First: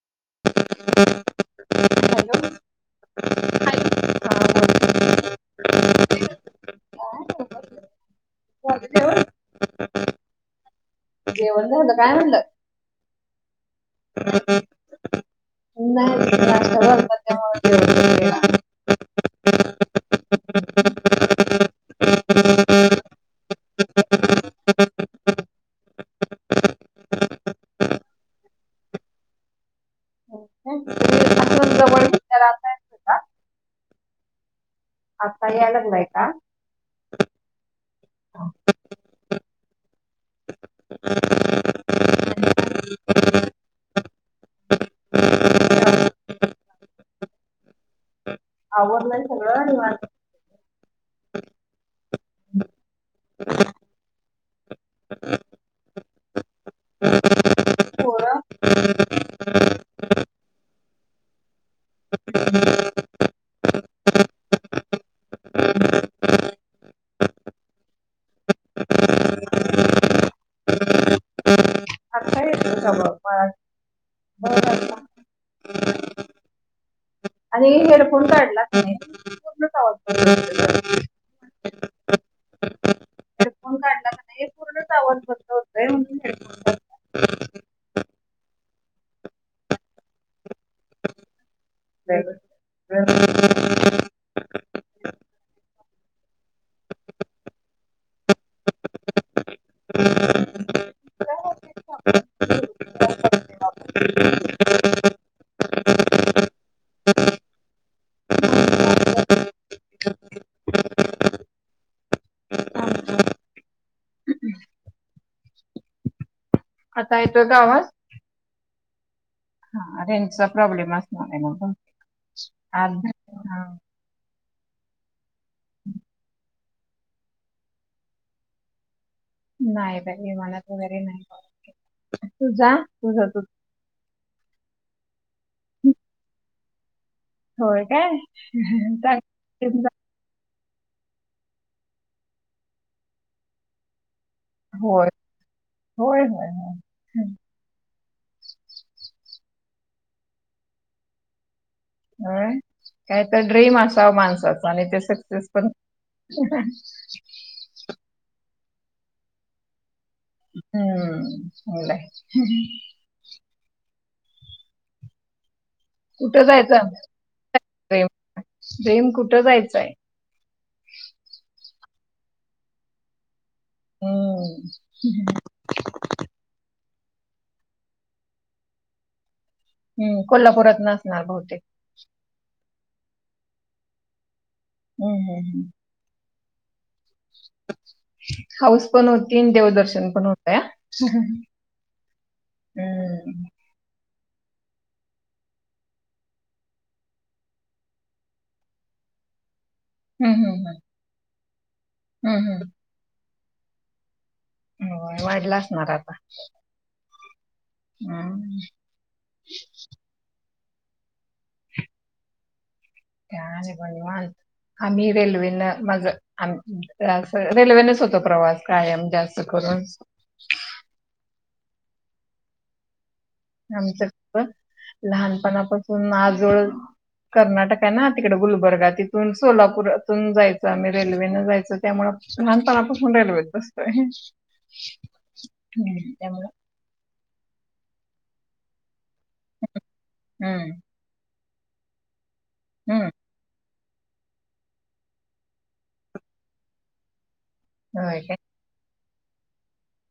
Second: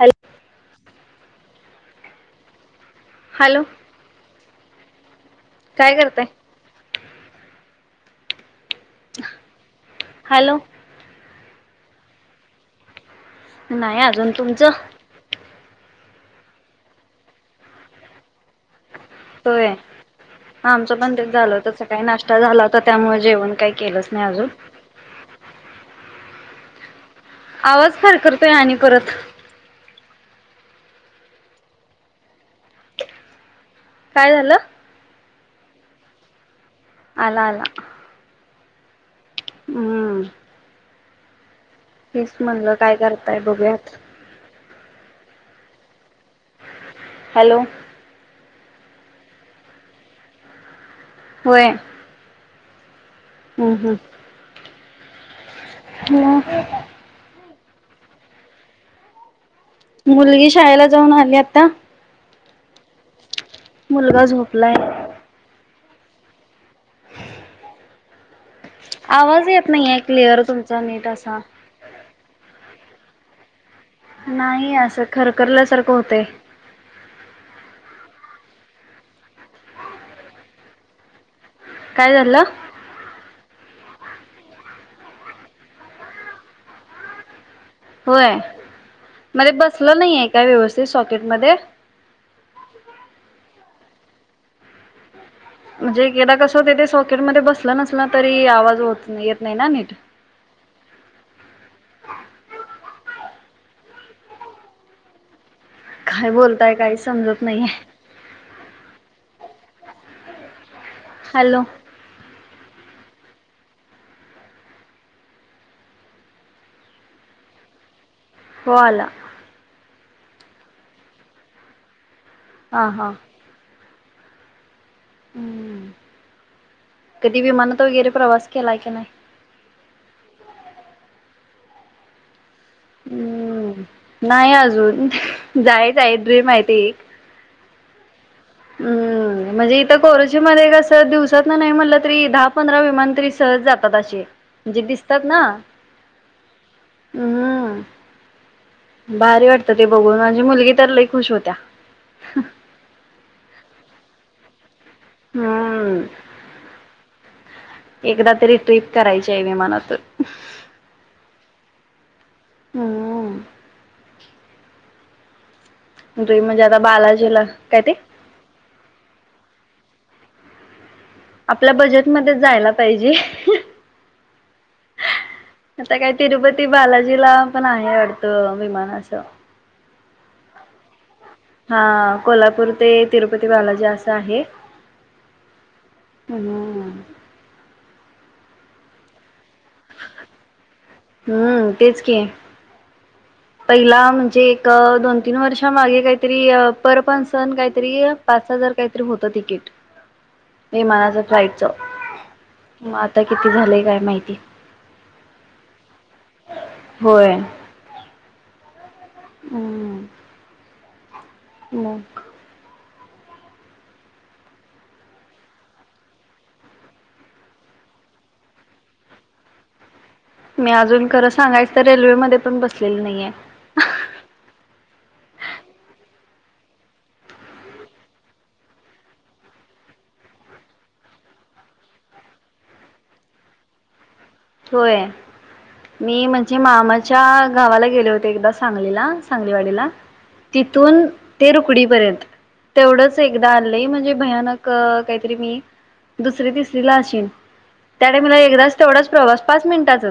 Hello [inaudible] hello hello हा काय करताय! बोला झालं हॅलो जेवण झाल काय म्हणलं! नाही अजून तुमचं नाही [unintelligible] [inaudible] होय. हा आमचं बण तेच झालं होतस काही नाश्ता झाला होता. त्यामुळे जेवण काही केलंच नाही अजून. आवाज खरखर करतोय आणि परत. [inaudible] येतोय का काय झालं. आताही [inaudible] लगलय का. अला अला. हम्म. हेच म्हणलं काय करताय बघूयात. हॅलो. आवरलंय सगळं निवांत. होय. हम् हम. [unintelligible] पोरं मुलगी शाळेला जाऊन आली आता. [inaudible] मुलगा झोपलाय. आवाज येत नाहीय क्लिअर तुमचा नीट आता. [inaudible] [inaudible] बरं नाही वाटलं. असं खरखल्यासारखं होत. आणि हेडफोन काढला. पूर्णच [inaudible] काय झालं. [inaudible] हे पूर्ण आवाज बंद होतय म्हणून. होय मध्ये बसलं नाही आहे का व्यवस्थित सॉकेट मध्ये. [inaudible] [unintelligible] म्हणजे गदा कसं हो तेे सॉकेटमध्येध्ये बसलं नसल तरी आवाज होत येत नाही निट. हम् [inaudible] [inaudible] काय बोलताय काही समजत नाहीे. हॅलो. आता येतोय का आवाज. हो आला. रेंजचा प्रॉब्लेम असणार हा आहे. हा कधी विमानात वगैरे प्रवास केला की नाही. [unintelligible] हम्म नाही अजून जायच आहे ड्रीम आहेती एक. होय काय. हम्म म्हणजे चांगलं. इथ. कोरची मध्ये कसं दिवसात ना नाही म्हटलं तरी दहा, पंधरा विमान तरी सहज जातात असी. म्हणजे होय दिसतात ना, होय होय होय हम्म. भारी वाटतं ते बघून माझी मुलगी तर लय खुश होत्या. अय काय तर ड्रीम असा माणसाच आणि ते सक्सेस पण. हम्म एकदा तरी ट्रिप करायची आहे मी मनात. हम्म होढय. हम्म. म्ह तु म्हणजे आता बालाजीला, काय ते? प्रेम कुठं जायचंय? आपल्या बजेटमध्ये जायला पाहिजे. हम्म. [unintelligible] आता काय तिरुपती बालाजीला पण आहे वाटतं विमानच. हम् कोल्हापुरात न असणार बहुतेक. हा कोल्हापूर ते तिरुपती बालाजी असं आहे. हम् हम हम्. हम्म. [inaudible] [unintelligible] हाऊस पण होती आणि देवदर्शन पण होत. [inaudible] हम्म तेच की. हम्म. पहिला म्हणजे एक दोन-तीन वर्षा मागे काहीतरी पर परसन काहीतरी. पाच हजार काहीतरी होतं तिकीट. हम हम ह. विमानाचं जायचं. हम् हम. मग आता किती झालंय काय माहिती. हो वाढला असणार आता. होय. हा. हम्. मग? काय नाही बा निवांत, आम्ही रेल्वेन मग आ जा, रेल्वेनेच होतो प्रवास कायम जास्त करून. मी अजून खरं सांगायच तर रेल्वेमध्ये पण बसलेली नाहीये. आमचं लहानपणापासून आजोळ कर्नाटक हाय ना तिकडे गुलबर्गा तिथून सोलापूरातून जायचं आम्ही रेल्वेनं जायचो त्यामुळ. लहानपणापासून रेल्वेत बसतोय. होय मी त्यामुळं म्हणजे मामाच्या गावाला गेले होते एकदा सांगलीला सगलीवाडीला हम्म तिथून ते रुकडी पर्यंत हम्म तेवढच एकदा लय म्हणजे भयानक काहीतरी मी दुसरी, तिसरी ला अशीन. त्या होय काय. टाईमला एकदाच तेवढाच प्रवास पाच मिनिटाचा.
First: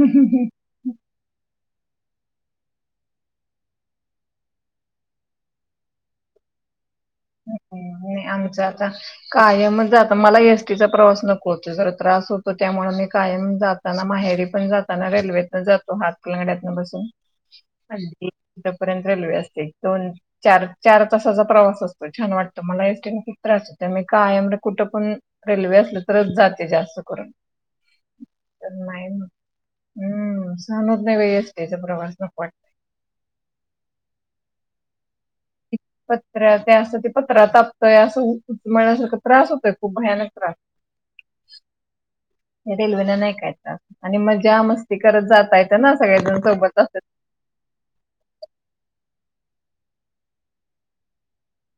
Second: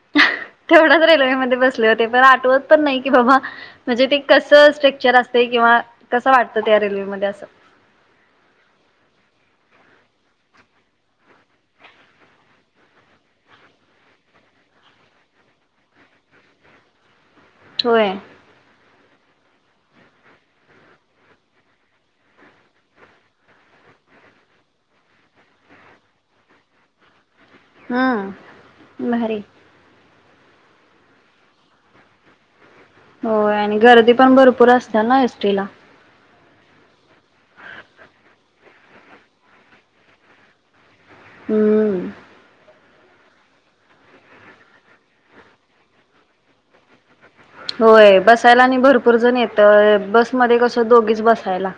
ह हं हं. तेवढाच रेल्वेमध्ये बसले होते पण आठवत पण नाही की बाबा म्हणजे ते कसं स्ट्रक्चर असतय किंवा कसं वाटतं त्या रेल्वेमध्ये अस. ह् नाही आमचं आता कायम जात मला एस टी चा प्रवास नको होतो. जरा त्रास होतो, त्यामुळे मी कायम जातो. ताना माहेरी पण जाताना रेल्वेतन जातो हातकलंगड्यातन बसून. होय अपर्यंत रेल्वे असते. दोन, चार-चार तासाचा प्रवास असतो. छान वाटतं. मला एस टी न खूप त्रास होत. मी कायम कुठं पण रेल्वे असले तरच जाते जास्त करून तर नाही. हम्म भारी हम्म, सनहूत नाही बाई एसटिच प्रवास नको वाट होय, आणि गर्दी पण भरपूर असत्या ना एस टी ला? पत्र्या ते असं ते पत्रा तापतोय, असं उचमालल्या सारखं, त्रास होतोय खूप भयानक त्रास हम्म. रेल्वे न नाही काय जात. आणि मजा मस्ती करत जाता येतं ना सगळेज सोबत अस होय, बसायला आणि भरपूर जण येत. बसमध्ये कसं दोघीच बसायला.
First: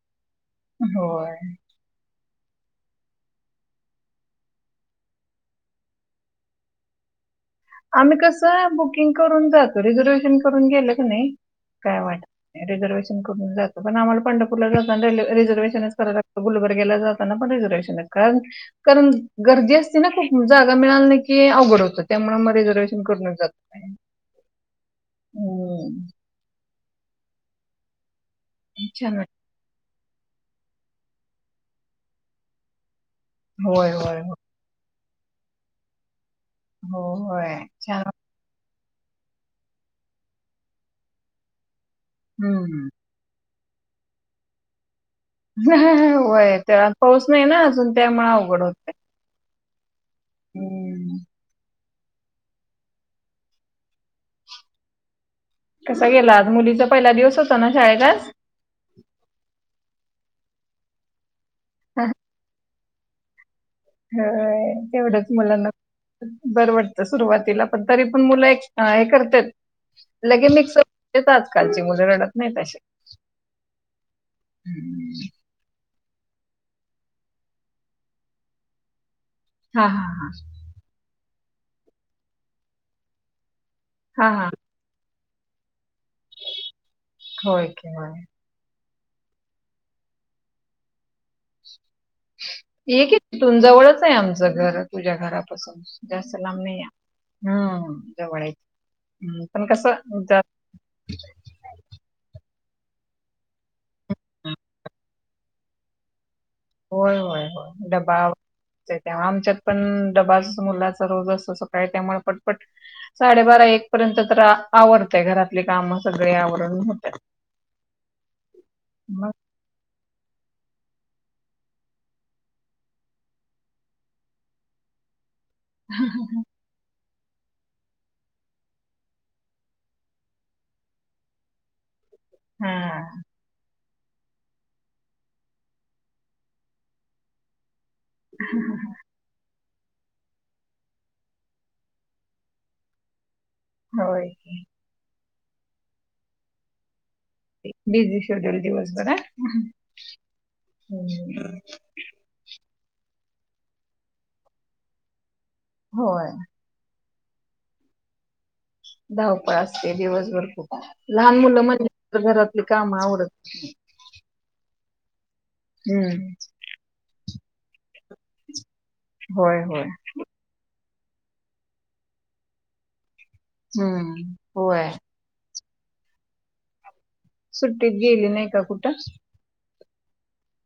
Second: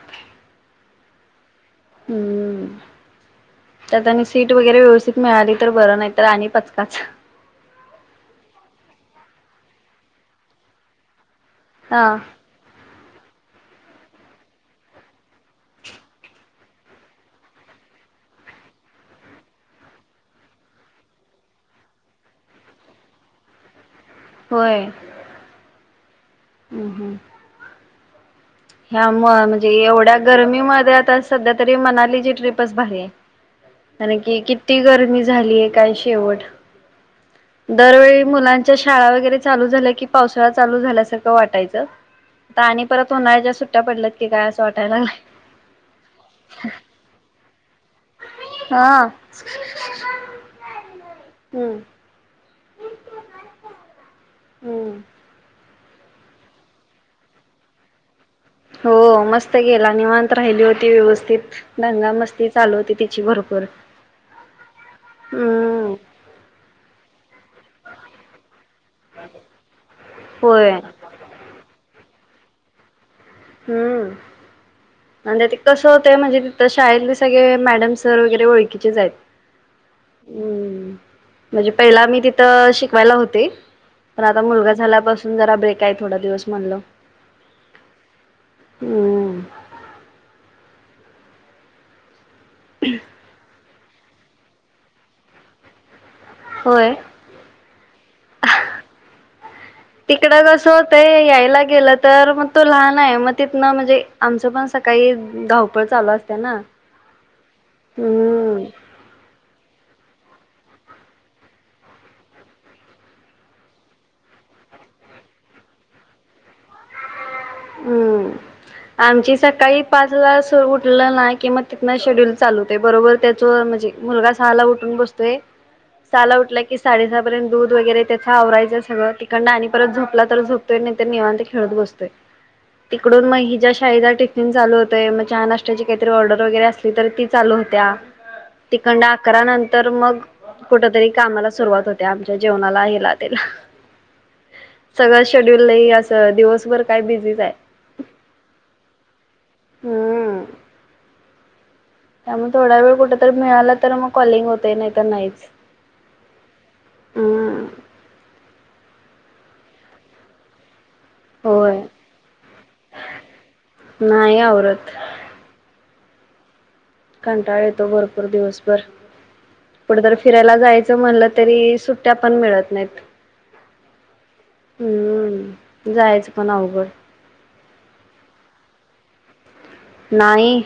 होय. हम्म. त्यात आणि सीट वगैरे व्यवस्थित मिळाली तर बरं, नाही तर आणि पचकाच. आम्ही कसं बुकिंग करून जातो. रिझर्वेशन करून गेलं कानी काय हा वाटत रिझर्वेशन करून जातो. पण आमाला पंढपूरला जाताना रिझर्वेशनच कराय लागतं. गुलबर्गेला जात त्यांना पण रिझर्वेशन, कारण कारण गर्दी असती ना खूप, मग जागा मिळाली नाही की अवघड होतं. त्यामुळे मग रिझर्वेशन करूनच जाते. होय, हम्म. हम्म-हम्म. ह्या छान वाटतं. म्हणजे एवढ्या गरमीमध्ये आता सध्या तरी मनालीची ट्रिपच भारी. होय कारण होय की किती गर्मी झाली, काय शेवट. हो होय, छान दरवेळी मुलांच्या शाळा वगैरे चालू झाल्या कि पावसाळा चालू झाल्यासारखं वाटायचं आणि हम्म परत उन्हाळ्याच्या सुट्ट्या पडल्यात की काय असं वाटायला लागले. हा-हा-हा होय, त्यावर पाऊस नाही ना अजून. त्यामुळे अवघड होत हा. [inaudible] हम्म. हम्म. कसा गेला आज, मुलीचा पहिला दिवस होता ना शाळे चा आज. हो, मस्त गेला, निवत राहिली होती व्यवस्थित, दंगामस्ती चालू होती ती ची भरपूर. होय, तेवढंच मुलांना हम्म बरं वाटतं सुरुवातीला, पण तरी पण मुलं एक काय करतात. लगेच होय मिक्स होतात. आज कालची मुलं रडत नाहीत अशी. हम्म, अन् ते. कसं होतंय, तिथं म्हणजे शाळेतली सगळे मॅडम सर वगैरे ओळखीचेच आहेत. हा-हा-हा. हम्म म्हणजे पहिला मी तिथं शिकवायला होते, पण हा हा आता हा मुलगा झाल्यापासून जरा ब्रेक आहे थोडा दिवस म्हणलं. होय, की मग. हम्म. ये की तिथून, जवळच आहे आमचं घर, तुझ्या घरापासून. जास्त लांब नाहीये, होय. हा जवळच आहे. पण कसं जात तिकडं असं होतं यायला गेलंत तर मग तो लहान आहे मग तिथनं म्हणजे आमचं पण सकाळी धावपळ चालू असते ना, होय होय होय, डबा हम्म त्याच्यामुळ आमच्यात पण डबा असतो मुलाचा रोज असतो सकाळी त्यामुळे पटपट साडेबारा एक पर्यत तर आवरतंय घरातली काम सगळे आवरून होत्यात. हम्म, आमची स सकाळी पाचला सो उठलं ना, की मग तिथनं शेड्युल चालू होतं बरोबर त्याचो म्हणजे मुलगा सहाला उठून बसतोय. सहाला उठला की साडे सहापर्यंत दूध वगैरे त्याच आवरायचं सगळ तिकडन आणि परत झोपला तर झोपतोय नाहीतर निवांत खेळत बसतोय. हा तिकडून मग हिच्या शी शाळेचा टिफिन चालू होतंय. मग चहा नाश्त्याची काहीतर ऑर्डर वगैरे असली तर ती चालू होत्या. ‌ तिकनडाक अकरा नंतर मग कुठतरी कामाला सुरुवात होते. आमच्या जेवणाला यालात्याला होय. सगळं शेड्यूल लई असं दिवसभर काय बिझी बिझी शेड्युल दिवसभर आ हा.. हम्म त्यामुळे थोडा वेळ कुठतरी मिळाला तर मग कॉलिंग होते नाही त नाहीच. होय. हम्म धावपळ असते दिवसभर खूप लहान मुलं होय [unintelligible] घरातली काम आवरत नाही आवरत. हम्म, कंटाळ येतो भरपूर दिवसभर होय होय कुठे तर फिरायला जायचं. चं म्हणलं तरी सुट्ट्या पण मिळत नाहीत. हम्म होय हम्म, जायचं पण अवघड सुट्टीत गेली नाही का कुठं? नाही.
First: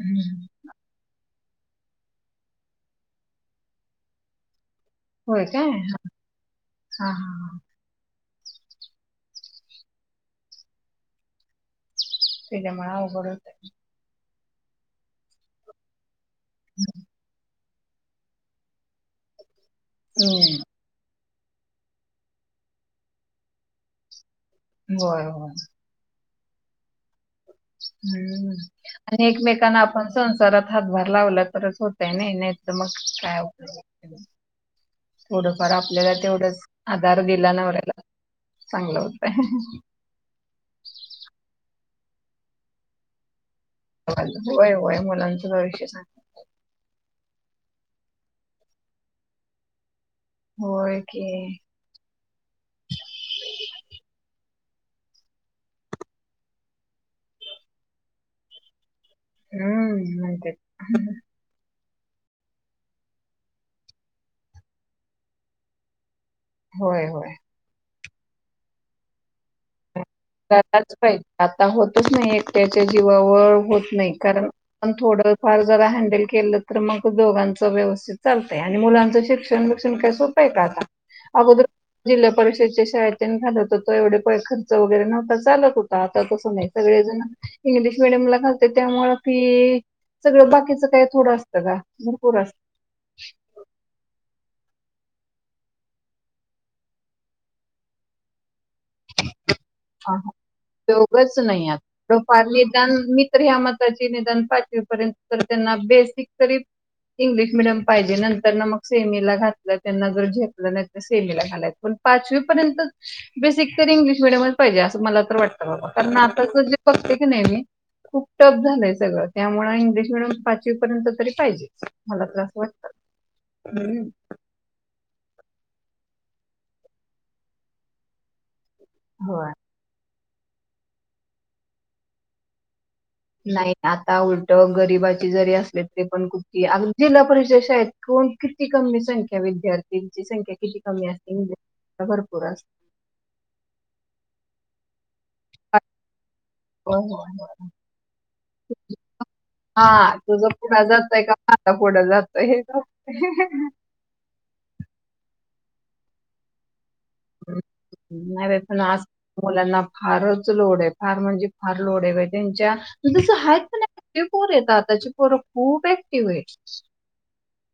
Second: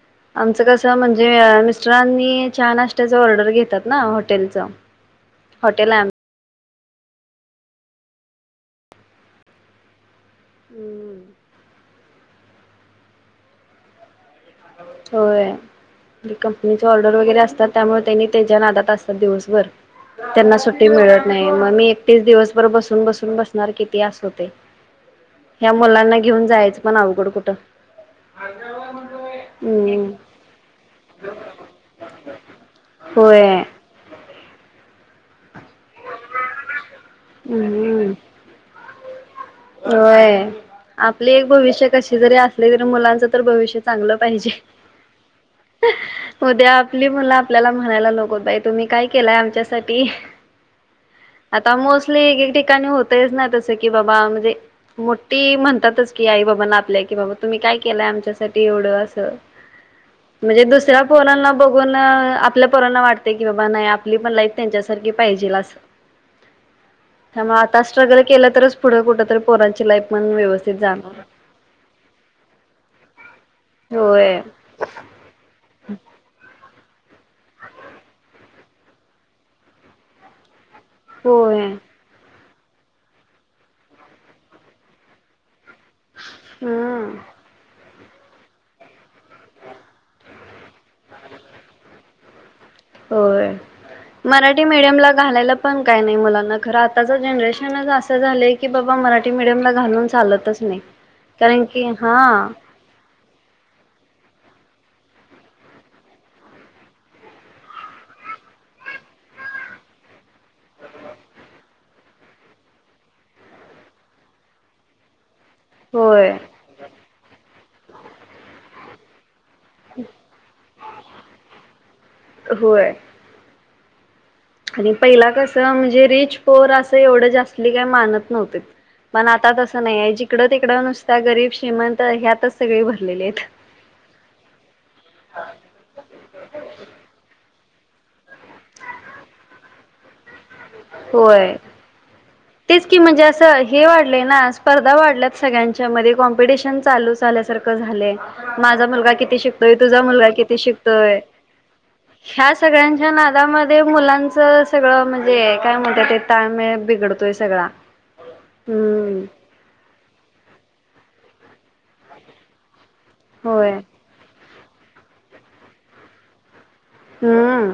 हं. आमचं कस म्हणजे मिस्टरांनी चहा नाश्ताच ऑर्डर घेतात ना, हॉटेलच. व्हय काय हा हा हा. हम्म, त्याच्यामुळे अवघड होतय. होय. कंपनीचे ऑर्डर वगैरे असतात. त्यामुळे त्यांनी त्यांच्या नादात असतात दिवसभर त्यांना हम्म सुट्टी मिळत नाही. मग मी एकटीच दिवसभर बसून बसून बसणार किती आस होतेय. होय होय. या मुलांना घेऊन जायचं पण अवघड कुठं हम्म हम्म, आणि एकमेकांना आपण हम्म संसारात हातभार लावला तरच होतय नाही, नाही तर मग काय होय अवघड थोडफार आपल्याला तेवढंच आधार दिला नवऱ्याला हम्म चांगलं होतंय. होय. आपली एक भविष्य कशी जरी असली तरी मुलांच तर भविष्य चांगलं पाहिजे. होय होय मुलांचं भविष्य चांगलं उद्या आपली मुलं आपल्याला म्हणायला नको ताई तुम्ही काय केलाय आमच्यासाठी. होय की, आता मोस्टली एक एक ठिकाणी होतयच ना, तसं की बाबा ते मोठी म्हणतातच की आई बाबांना आपल्या की बाबा तुम्ही काय केलंय आमच्यासाठी एवढं अस? हम्म म्हणतेत. बघून आपल्या पोरांना वाटतय की बाबा नाही आपली पण लाईफ त्यांच्यासारखी पाहिजेल आसं. [inaudible] होय होय. मग आता स्ट्रगल केलं तरच पुढे कुठ तरी पोरांची लाईफ पण व्यवस्थित करायलाच जाणार पाहिजे आता होतच नाही एकट्याच्या जीवावर होत नाही होय कारण थोडं फार जरा हँडल केलं तर मग दोघांचं व्यवस्थित चालतय आणि मुलांचं शिक्षण बिक्षण काय सोपं पय का आता? अगोदर होय जिल्हा परिषदच्या शाळेत तन घालत होतो, एवढे काय खर्च वगैरे नव्हता, चालत हुतं. आता तसं नाही, हम्म सगळेजण इंग्लिश मिडियम ला घालतेत त्यामुळं फी सगळं बाकीचं काही थोडं असतं का, भरपूर असतं. होय. मराठी मीडियम ला घालायला पण काय नाही मुलाना, खरं आताच जनरेशनच असं झालंय की बाबा मराठी मीडियम ला घालून चालतच नाही, उपयोगच कारण नाही आता की, हा. थोडंफार निदान, मी तर ह्या मताचीय निदान पाचवीपर्यंत तर त्यांना बेसिक तरी इंग्लिश मिडियम पाहिजे, नंतर न मग सेमीला घातलं त्यांना जर झेपलं नाही तर सेमीला घालायचं, पण पाचवी पर्यंत बेसिक तरी इंग्लिश मिडियमच पाहिजे असं मला तर वाटतं बाबा, कारण होय आताच ज बघते की नाही मी, खूप टफ झालंय सगळं. त्यामुळे इंग्लिश मिडियम पाचवी पर्यंत तरी पाहिजे, मला तर असं वाटतं होय. हम्म. आणि पहिला कसं म्हणजे रिच, पुअर असं एवढं जास्ली काय मानत नव्हते. पण आता होय तसं नाही आहे, जिकडं तिकडं नुसत्या गरीब श्रीमंत ह्यातच सगळे भरलेले आहेत. नाही, आता उलटं गरीबाची जरी असले तरी पण कुठती, अजुन जिल्हा परिषदा शाळेत कोण किती कमी संख्या विद्यार्थींची संख्या किती कमी असते, होय इंग्लिश ला भरपूर असते. तेच की म्हणजे असं, हे वाढलय ना, स्पर्धा वाढल्या सगळ्यांच्या मध्ये, कॉम्पिटिशन होय चालू होय होय झाल्यासारखं झालेय, माझा मुलगा किती शिक तोय, तुझा हां, मुलगा तुझं किती पुढं शिकतोय, जातंय का माझा पुढं जातोय ह्या हे बघ. सगळ्यांच्या नादामध्ये मुलांच चं सगळं म्हणजे काय म्हणतात ते ताळमेळ बिघड तोय सगळा नाही बाई पण आज हम्म. मुलांना फारच लोड आहे फार म्हणजे फार लोड आहे बाई त्यांच्या पण तस हाय होय पण ना ते पोर आहेत आताची पोर खूप ऍक्टिव्ह आहे. हम्म.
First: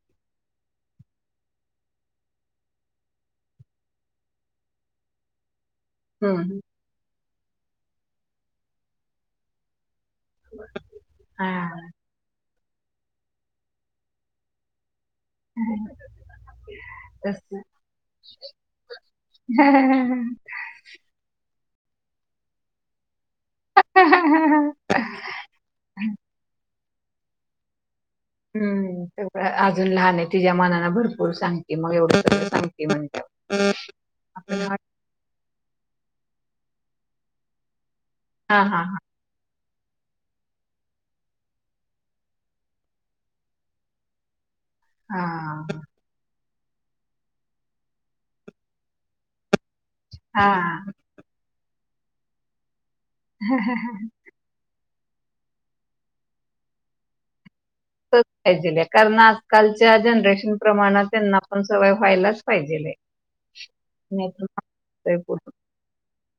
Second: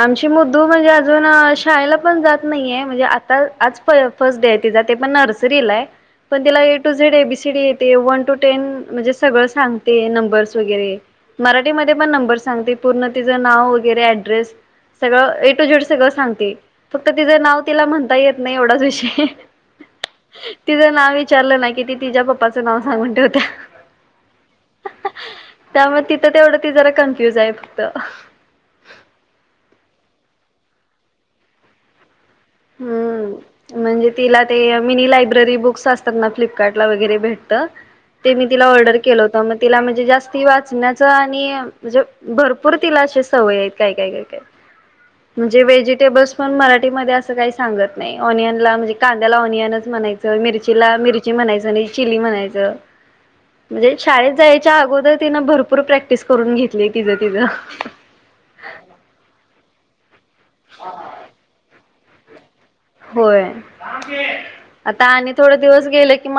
आमची मधु म्हणजे अजून शाळेला पण जात नाहीये म्हणजे आता आज फर्स्ट डे आहे तिचा ते पण नर्सरीला आहे. पण तिला हम्म. ए टू झेड एबीसीडी येते वन टू टेन म्हणजे सगळं सांगते न बर्स वगैरे, हां. मराठीमध्ये पण नंबर सांगते. पूर्ण तिचं नाव वगैरे ऍड्रेस सगळं ए टू झेड सगळं सांगते फक्त तिचं नाव तसं. तिला म्हणता येत नाही एवढाच विषये. [inaudible] तिचं नाव विचारलं ना कि ती तिच्या पप्पाचं नाव सांगून ठेवत्या. [inaudible] त्यामुळे तिथं तेवढं ती जरा कन्फ्युज आहे फक्त. हम्म तेवढं हाय अजून लहान आहे तिच्या मानाने भरपूर सांगते मग एवढं. सांगते म्हणते. हम्म म्हणजे तिला आपण ते मिनी लायब्ररी बुक्स अस. फ्लिपकार्ट ला वगैरे भेटत ते मी हां, तिला हां, ऑर्डर हां. केलं होतं म तिला म्हणजे जास्ती वाचण्याचं आणि म्हणजे भरपूर तिला अशे सवय आहेत काय काय काय काय म्हणजे व्हेजिटेबल्स पण मराठीमध्ये अस काही सांगत नाही ऑनियनला म्हणजे कांद्याला ऑनियनच म्हणायचं मिरची हां. मिरची म्हणायचं नाही चिली म्हणायचं म्हणजे हां. शाळेत जायच च्या अगोदर तिनं भरपूर प्रॅक्टिस करून घेतली तिचं तिचं पाहिजे कारण आजकालच्या जनरेशन प्रमाणात त्यांना पण सवय व्हायलाच पाहिजेलये होय आता आणि थोड दिवस गेले की मला